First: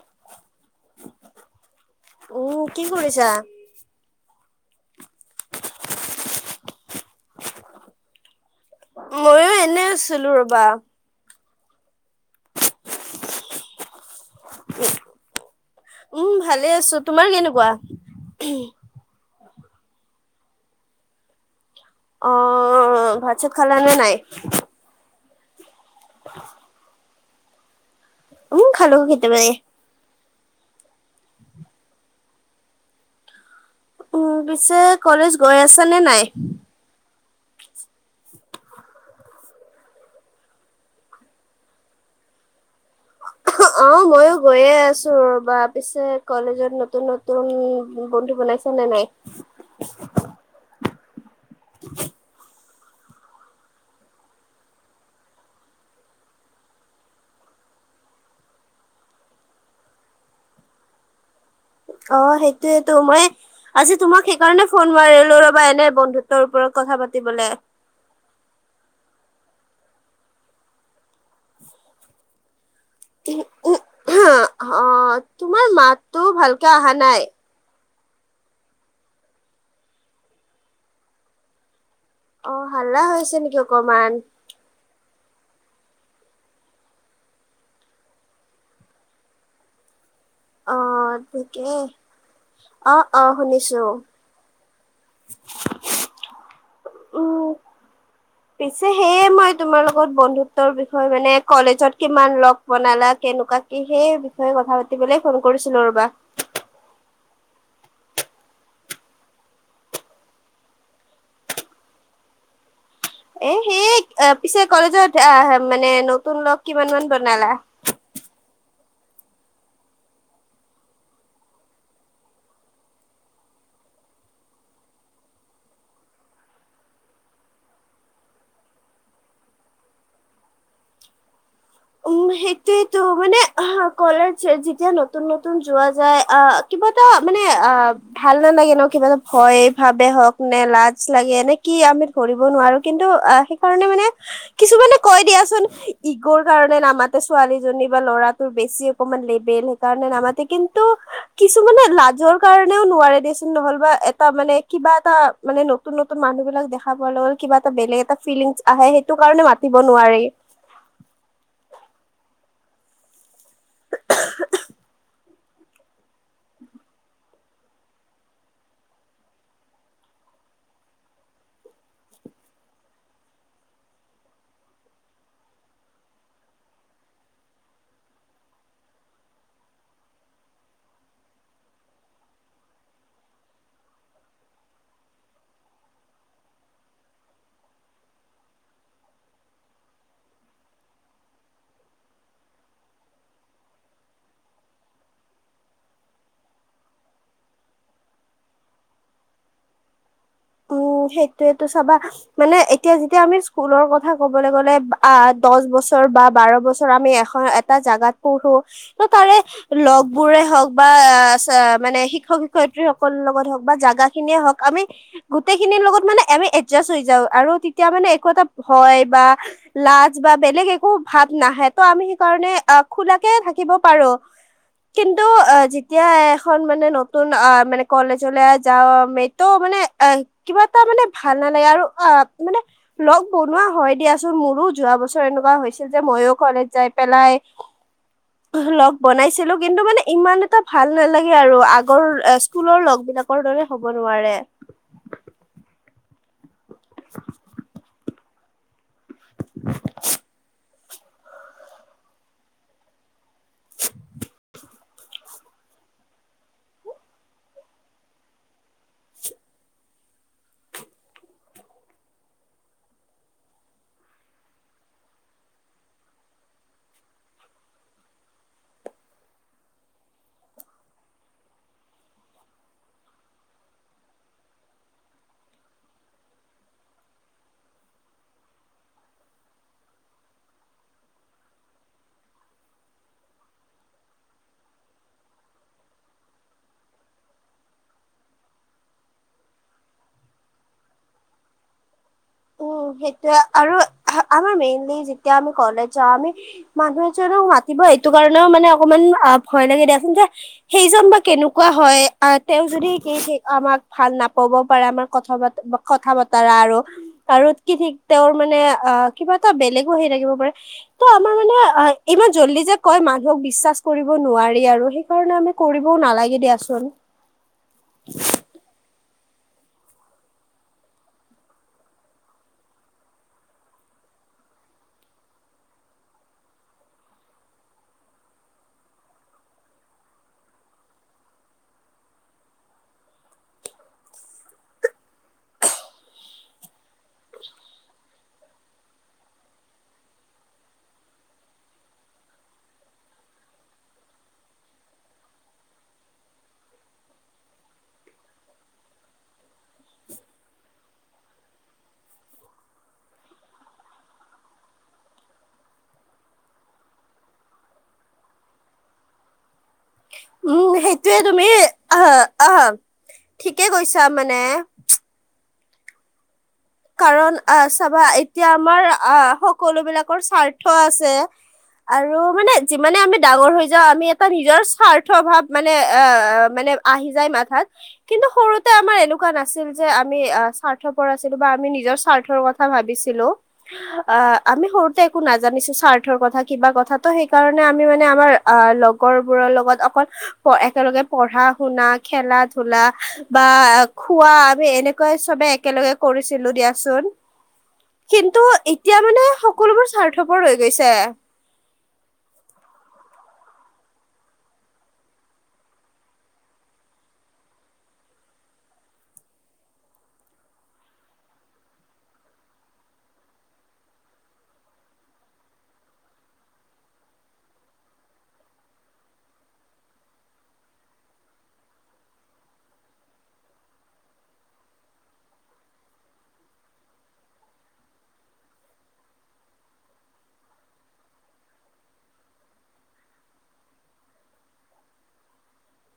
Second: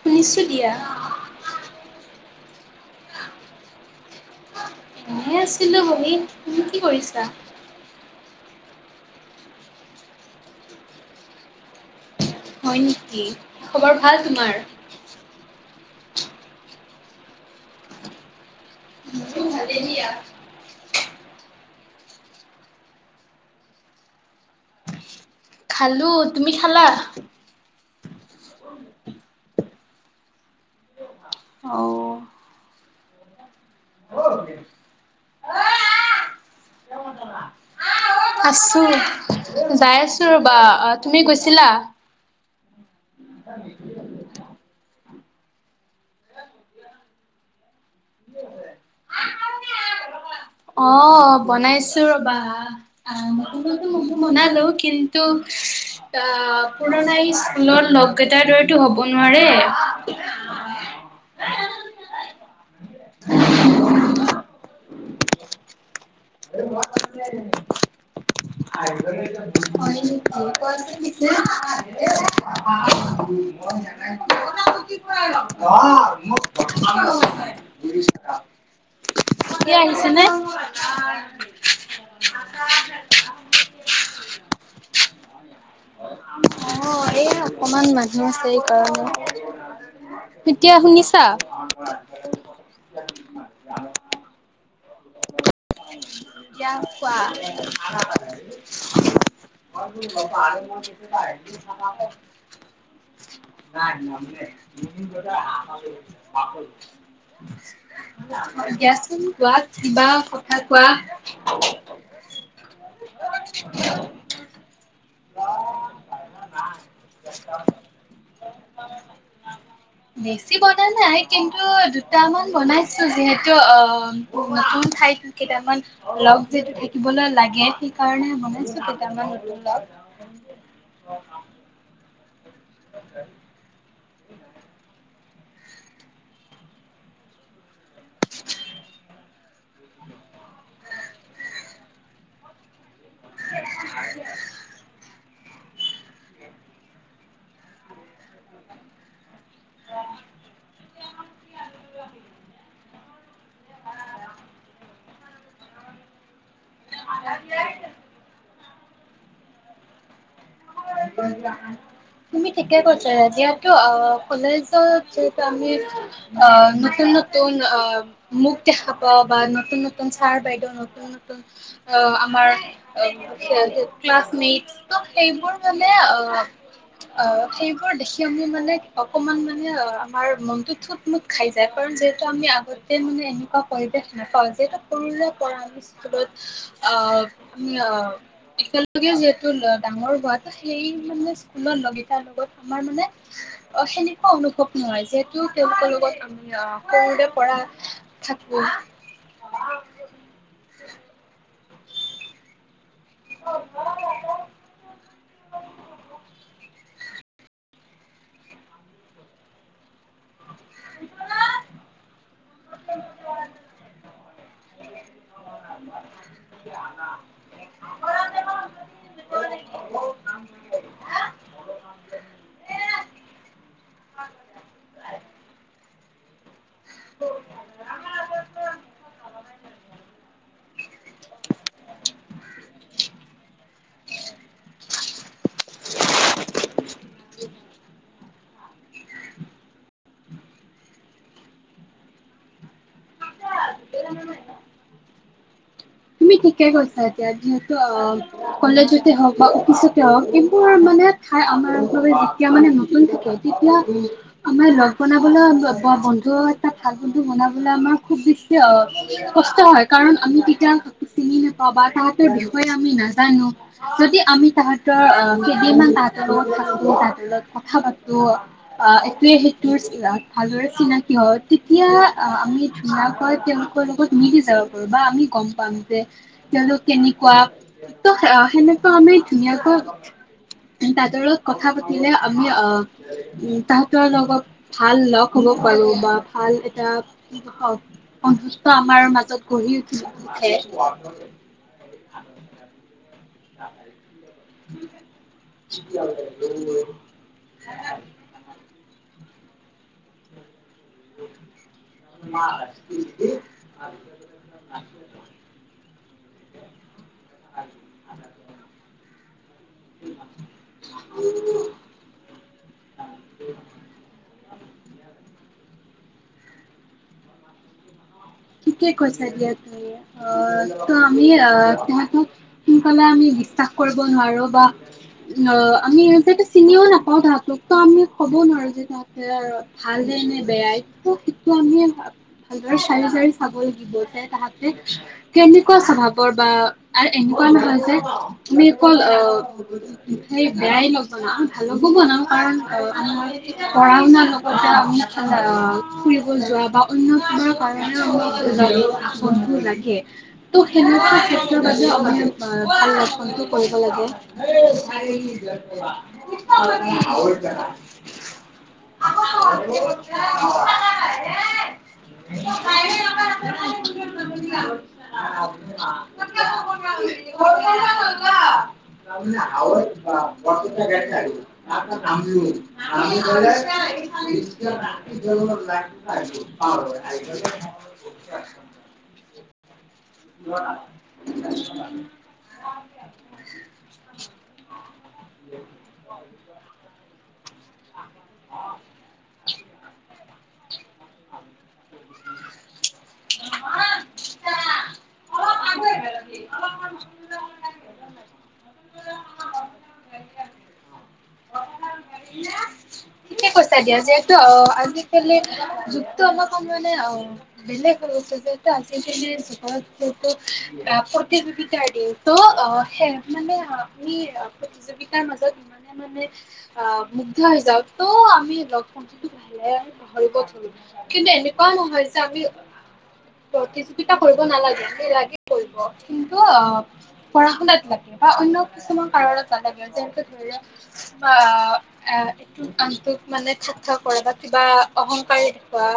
শুনিছো দিয়া অ কি কৰিছা? এনে আছিলো বহি তুমি কি কৰিছা? ময়ো এনে আছিলো ৰবা হয় নেকি খবৰ ভাল তোমাৰ? উম ভালে আছো তোমাৰ কেনেকুৱা? মোৰো ভালে দিয়া অ ভাত চাত খালানে নাই? খালো তুমি খালা উম খালো কেতিয়াবাই অও উম, পিছে কলেজ গৈ আছা নে নাই? [unintelligible] [unintelligible] আছোঁ যায় আছোঁ ৰ'বা, তুমি গৈছিলা? অ', ময়ো গৈয়ে আছ ৰ'বা পিছে কলেজত নতুন নতুন বন্ধু বনাইছে নে নাই? [inaudible] অ', বনাইছো ৰ'বা। [unintelligible] বনালো কিন্তু অ', পুৰণা স্কুলৰ লগ কেইটাৰ দৰেটো হ'ব নোৱাৰে। অ', সেইটোৱেটো মই আজি তোমাক সেইকাৰণে ফোন মাৰিলো ৰ'বা এনে বন্ধুত্ব তৰ ওপৰত কথা পাতিবলে। [unintelligible] [unintelligible] অ', তোমাৰ মাততো ভালকে অহা নাই। সি আহিছেনে? অ', হাল্লা হৈছে নেকি অকমান? অ', এই অকমান মানুহ আছে এই কাৰণে। এতিয়া শুনিছা? কি অ', অ', শুনিছো। এতিয়া [inaudible] কোৱা। উম, পিছে সেয়ে মই তোমাৰ লগত বন্ধুত্বৰ বিষয়ে মানে কলেজত কিমান লগ বনালা কেনেকুৱা কি সেই বিষয়ে কথা পাতিবলে ফোন কৰিছিলো ৰ'বা। [unintelligible] দিয়াচোন গোৱাত কিবা [unintelligible] এ সেই পিছে কলেজত অহ, মানে নতুন লগ কিমান মান বনালা? [inaudible] বেছি বনা নাই কিন্তু দুটামান বনাইছো যিহেতু অ', নতুন ঠাইত কেইটামান লগ যিহেতু থাকিবলৈ লাগে সেই কাৰণে বনাইছো কেইটামান লগ। উম, সেইটোয়েটো মানে কলাৰ যেতিয়া ন নতুন নতুন যোৱা যায় অহ, কিবা এটা মানে অহ ভাল নালাগে ন' কিবা এটা ভয় ভাবে হওঁক নে লাজ লাগে নে কি আম কৰিব নোৱাৰো কিন্তু সেইকাৰণে মানে কিছুমানে কয় দিয়াচোন ইক' স কাৰণে নামাতে ছোৱালীজনী বা ল'ৰাটোৰ বেছি অকমান লেবেল সেইকাৰণে নামাতে কিন্তু কিছুমানে লাজৰ কাৰণেও নোৱাৰে দিয়াচোন নহ'ল বা এটা মানে কিবা এটা মানে নতুন নতুন মানুহবিলাক দেখা খাব ল'ল কিবা এটা বেলেগ এটা ফিলিংস আহে সেইটো কাৰণে মাতিব নোৱাৰি। [inaudible] তুমি ঠিকে কৈছা যিহেতু অ', কলেজত যিহেতু আমি অ', নতুন ন নতুন অ', মুখ দেখা পাওঁ বা নতুন নতুন ছাৰ বাইদেউ নতুন নতুন অ', আমাৰ ক্লাছমেটচ চ' সেইবোৰ মানে অ' অ', সেইবোৰ দেখি আমি মানে অকমান মানে অ', আমাৰ মনটোত মোক খাই যায় কাৰণ যিহেতু আমি আগতে মানে এনেকুৱা হয় যে নেপাওঁ যিহেতু সৰুলে পৰা অহ, অহ, একেলগে যিহেতু ডাঙৰ হোৱাত সেই মানে স্কুলত লগকেইটাৰ লগত আমাৰ মানে অ', সেনেকুৱা অনুভৱ নহয় যিহেতু, তেওঁলোকৰ লগত আমি আহ সৰুৰে পৰা [unintelligible] [unintelligible] উম, সেইটোয়েতো চাবা। মানে এতিয়া যেতিয়া আমি স্কুলৰ কথা ক'বলৈ গ'লে আ দহ বছৰ বা বাৰ বছৰ আমি এখন এটা জাগাত পঢ়ো ত' তাৰে লগ বোৰে হওক বা আ মানে শিক্ষক শিক্ষক-শিক্ষয়ত্ৰী সকলৰ লগত হওঁক বা জেগা খিনিয়ে হওঁক আমি গোটেইখিনিৰ লগত মানে আমি এডজাষ্ট হৈ যাওঁ, আৰু তেতিয়া মানে একো এটা হয় বা লাজ বা বেলেগ একো ভাৱ নাহে, ত' আমি সেইকাৰণে আহ খোলাকে থাকিব পাৰো। কিন্তু আহ যেতিয়া [unintelligible] খন মানে নতুন আহ মানে কলেজলে যাম [unintelligible] মানে কিবা এটা মানে ভাল নালাগে, আৰু আহ মানে লগ বনোৱা হয় দিয়াচোন মোৰো, যোৱা বছৰ এনেকুৱা হৈছিল যে ময়ো কলেজ যাই পেলাই [inaudible] [unintelligible] লগ বনাইছিলো, কিন্তু মানে ইমান এটা ভাল নালাগে আৰু আগৰ স্কুলৰ লগ বিলাক লগৰ দৰে হ'ব নোৱাৰে। তুমি ঠিকেই কৈছা এতিয়া যিহেতু আহ কলেজ [unintelligible] অফিচত এ এইবোৰৰ মানে ঠাই আমাৰ বাবে যেতিয়া মানে নতুন থাকে তেতিয়া আমাৰ লগ বনাবলে ব-বন্ধু ভাল বন্ধু বনাবলে‌ আমাক খুব বেছি [unintelligible] কষ্ট হয়, কাৰণ আমি তেতিয়া চিনি নাপাওঁ বা তাহতৰ বিষয়ে আমি নাজানো। যদি আমি তাহতৰ আ কেইদিনমান তাহতৰ [unintelligible] তাহতৰ লগত কথা পাতো আহ ইতোৱে সিতোৰ ভালদৰে চিনাকী হৈ তেতিয়া আমি [unintelligible] [unintelligible] বা আমি গম পাম। তেওঁলোক কেনেকুৱা ত' সেনেকুৱা আমি ধুনীয়াকৈ [unintelligible] কথা পাতিলে আমি আহ উম, তাহতৰ লগত ভাল লগ হব পাৰো বা ভাল এটা [unintelligible] আমাৰ মাজত গঢ়ি উঠ-উঠে। উম, সেইটোয়ে আৰু [unintelligible] আমাৰ মেইনলি যেতিয়া আমি ঘৰলে যাওঁ, আমি মানুহ এজনক মাটিব সেইটো কাৰণেও মানে অকমান আহ ভয় লাগে দিয়াচোন [unintelligible] সেইজন বা কেনেকুৱা হয়, আহ তেওঁ যদি কি ঠিক উঠে। আমাক ভাল নাপ ক'ব পাৰে আমাৰ কথা ব কথা বতৰা আৰু আৰু কি ঠিক তেওঁৰ মানে অ' কিবা এটা বেলেগো হেৰি থাকিব পাৰে। ত' আমাৰ মানে আহ ইমান জল্দি যে কয় মানুহক বিশ্বাস কৰিব নোৱাৰি আৰু হে সেইটো কাৰণে আমি কৰিবও নালাগে দিয়াচোন। ঠিকে কৈছা দিয়া তুমি, আহ ত' আমি সিহতক সোনকালে আমি বিশ্বাস কৰিব নোৱাৰো বা অ', আমি যিহেটো চিনিও নাপাও তাহতক ত' আমি ক'বও নোৱাৰো যে তাহ [unintelligible] [unintelligible] তাহতে কেনেকুৱা স্বভাৱৰ বা আৰু এনেকুৱা নহয় যে, তুমি অকল অ' [unintelligible] সি যে পঢ়া শুনা নকৰে। নকৰে অহ [inaudible] [inaudible] কৰিব লাগে। [unintelligible] [unintelligible] উম সেইটোয়ে তুমি আহ আহ। ঠিকে কৈছা মানে [unintelligible] কাৰণ আহ চাবা এতিয়া আমাৰ আহ সকলো বিলাকৰ স্বাৰ্থ আছে। আৰু মানে যিমানে আমি ডাঙৰ হৈ যাওঁ আমি এটা নিজৰ স্বাৰ্থ অভাৱ মানে আ। মানে আহি যায় মাথাত, কিন্তু সৰুতে আমাৰ এনেকুৱা নাছিল যে আমি আ স্বাৰ্থপৰ আছি কিবা আমি নিজৰ স্বাৰ্থৰ কথা ভাবিছিলো, আ আমি সৰুতে একো নাজানিছো স্বাৰ্থৰ কথা কিবা কথাটো ত সে সেইটোকাৰণে আমি মানে আমাৰ আহ লগৰ বোৰৰ লগত অকল প একেলগে পঢ়া-শুনা, খেলা-ধূলা। বা খোৱা আমি এনেকুৱাই চবে একেলগে কৰিছিলো দিয়াচোন, কিন্তু এতিয়া মানে সকলোবোৰ স্বাৰ্থ পৰ হৈ গৈছে। ঠিকে ঠিকে কৈছা দিয়া যিহেতু অ আজিকালি যুগ টো আমাক মানে অ। বেলেগ হৈ গৈছে যিহেতু আজিৰ জেনেৰেচন আ প্ৰতিযোগিতা দিয়ো ত [unintelligible] তাৰ মাজত [unintelligible] কিন্তু এনেকুৱাও নহয় যে আমি। প্ৰতিযোগিতা কৰিব নালাগে সেই লাগে কৰিব কিন্তু অ পঢ়া শুনাত লাগে বা অন্য কিছুমান কাৰণত নালাগে যেনে ধৰি লওক অ এ কামটোত মানে থাথতা কৰে বা কিবা অহংকাৰী দেখোৱা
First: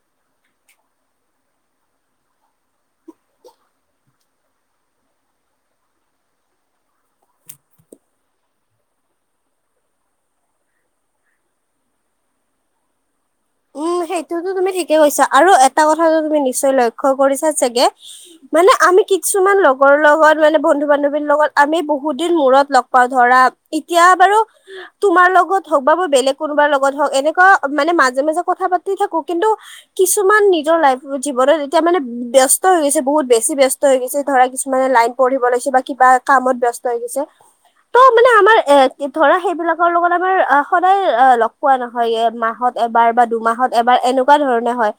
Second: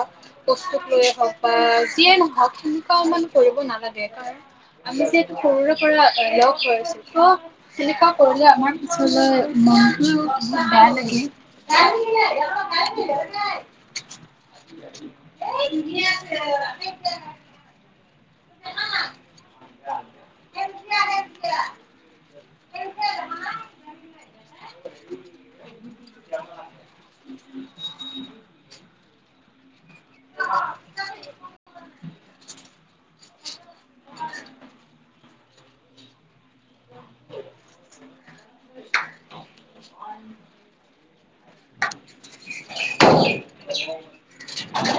বস্তুত লৈয়ে হওক বা যিয়ে নহওক সেনেকুৱাও মানে কৰিব নালাগে কাৰণ আমি যিহেতু সৰুৰে পৰা লগ হৈ আছো ত তেনেকুৱা কৰিলে আমাৰ পিছলৈ মনটো বেয়া লাগে [unintelligible] উম সেইটোতো তুমি ঠিকে কৈছা আৰু এটা কথাটো তুমি নিশ্চয় লক্ষ্য কৰিছা চাগে মানে আমি কিছুমান লগৰ লগত মানে বন্ধু বান্ধৱীৰ লগত আমি বহুত দিন মূৰত লগ পাওঁ ধৰা এতিয়া বাৰু তোমাৰ লগত হওক বা মোৰ বেলেগ কোনোবাৰ লগত হওক এনেকুৱা মানে মাজে মাজে কথা পাতি থাকো কিন্তু কিছুমান নিজৰ লাইফ জীৱনত এতিয়া মানে ব্যস্ত হৈ গৈছে বহুত বেছি ব্যস্ত হৈ গৈছে ধৰা কিছুমানে লাইন পঢ়িব লৈছে বা কিবা কামত ব্যস্ত হৈ গৈছে ত মানে আমাৰ এ ধৰা সেইবিলাকৰ লগত আমাৰ সদায় পোৱা নহয় এই মাহত এবাৰ বা ত এবাৰ এনেকুৱা ধৰণে হয়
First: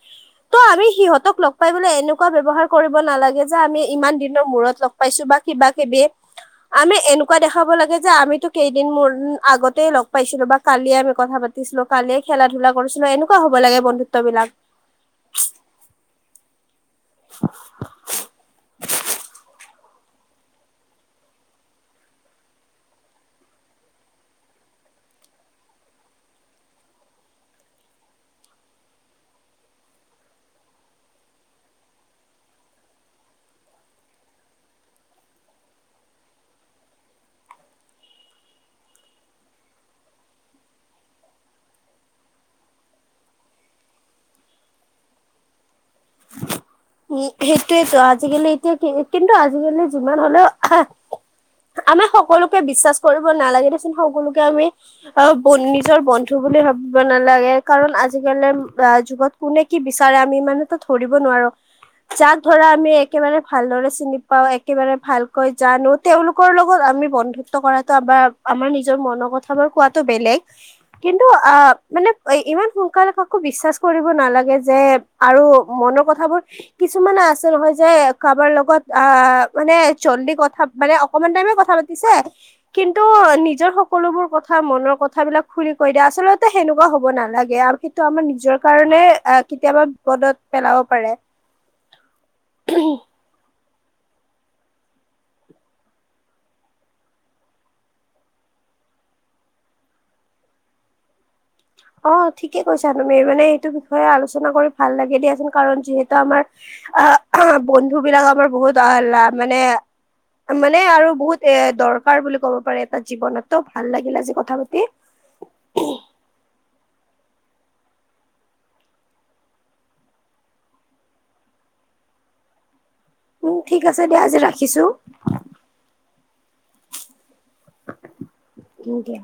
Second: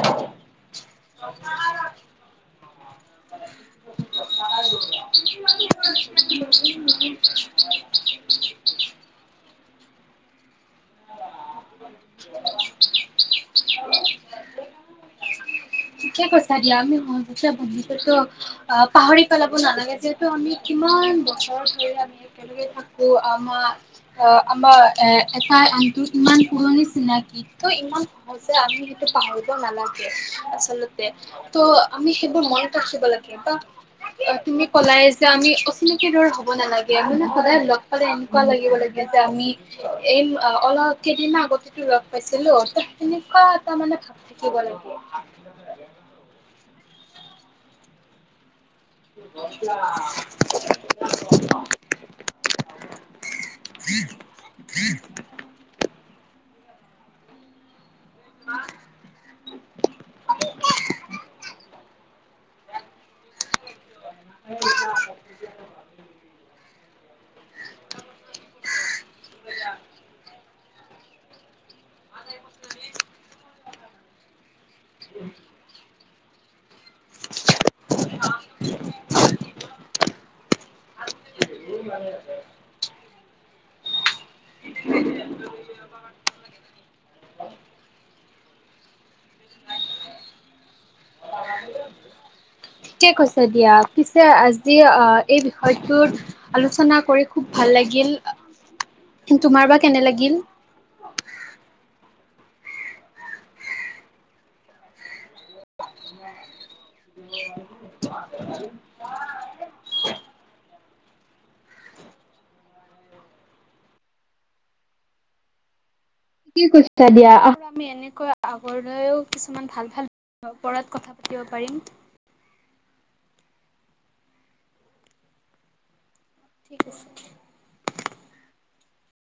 ত' আমি সিহঁতক লগ পালে এনেকুৱা ব্যৱহাৰ কৰিব নালাগে বা আমি ইমান দিনৰ মূৰত লগ পাইছো বা কিবা কিবি আমি এনেকুৱা দেখাব লাগে যে আমিতো কেইদিন মান আগতে লগ পাইছিলো বা কালিয়ে আমি কথা পাতিছিলো কালিয়ে খেলা ধূলা কৰিছিলো এনেকুৱা হ'ব লাগে বন্ধুত্ব বিলাক ঠিকে কৈছা দিয়া আমি সহজতে বন্ধুত তো অ পাহৰি পেলাব নালাগে যে ত আমি কিমান বছৰ ধৰি আমি একেলগে থাকো আমাৰ অ আমাৰ এ এটাই আনটোত ইমান পুৰণি চিনাকি ত ইমান [unintelligible] আমি সেইটো পাহৰিব নালাগে। আচলতে ত' আমি সেইবোৰ মনত ৰাখিব লাগে, বা অ, তুমি ক'লাই যে আমি অচিনাকিৰ দৰে হ'ব নালাগে, মানে সদায় লগ [unintelligible] এনেকুৱা লাগিব লাগে যে, আমি এই অলপ কেইদিন মান আগতেতো লগ পাইছিলো ত' তেনেকুৱা এটা মানে ভাব থাকিব লাগে। উম, সেইটোয়েতো আজিকালি এতিয়া কি কিন্তু আজিকালি যিমান হলেও হা আমাক সকলোকে বিশ্বাস কৰিব নালাগে দেচোন সকলোকে আমি অ, ব নিজৰ বন্ধু বুলি ভাবিব নালাগে, কাৰণ আজি আজিকালি যুগত কোনে কি বিচাৰে আমি ইমানতো ধৰিব নোৱাৰো। যাক ধৰা আমি একেবাৰে ভালদৰে চিনি পাঁও একেবাৰে ভালকৈ জানো তেওঁওলোকৰ লগত আমি বন্ধু টকাৰ এটা বা আমাৰ আমাৰ নিজৰ মনৰ কথাবোৰ কোৱাটো বেলেগ। কিন্তু, আ, মানে ইমান সোনকালে কাকো বিশ্বাস কৰিব নালাগে যে যে আৰু মনৰ কথাবোৰ কিছুমানে আছে নহয় যে কাৰোবাৰ লগত আ মানে জল্দি কথা মানে অকমান টাইমে কথা পাতিছে কিন্তু নিজৰ সকলোবোৰ কথা মনৰ কথাবিলাক খুুলি কৈ দিয়ে আচলতে সেনেকুৱা হ'ব নালাগে, আৰু সেইটো আমাৰ নিজৰ কাৰণে অ, কেতিয়াবা বিপদত পেলাব পাৰে। ঠিকেই কৈছা দিয়া। পিছে আজি আহ, এই বিষয়টোৰ আলোচনা কৰি খুব ভাল লাগিল। তোমাৰ বা কেনে লাগিল? অ, ঠিকে কৈছা তুমি মানে এইটো বিষয়ে আলোচনা কৰি ভাল লাগে দিয়াচোন কাৰণ যিহেতু আমাৰ [unintelligible] বন্ধু বিলাক আমাৰ বহুত আহল্লাহ মানে মা নে আৰু বহুত এ দৰকাৰ বুলি ক'ব পাৰে এটা জীৱনতো, ভাল লাগিল আজি কথা পাতি। [unintelligible] কি কৰিছা দিয়া, আৰু আমি এনেকৈ আগৰলৈও কিছুমান ভাল ভাল ওপৰত কথা পাতিব পাৰিম। উম, ঠিক আছে দিয়া আজি ৰাখিছো। ঠিক আছে। কিনকে?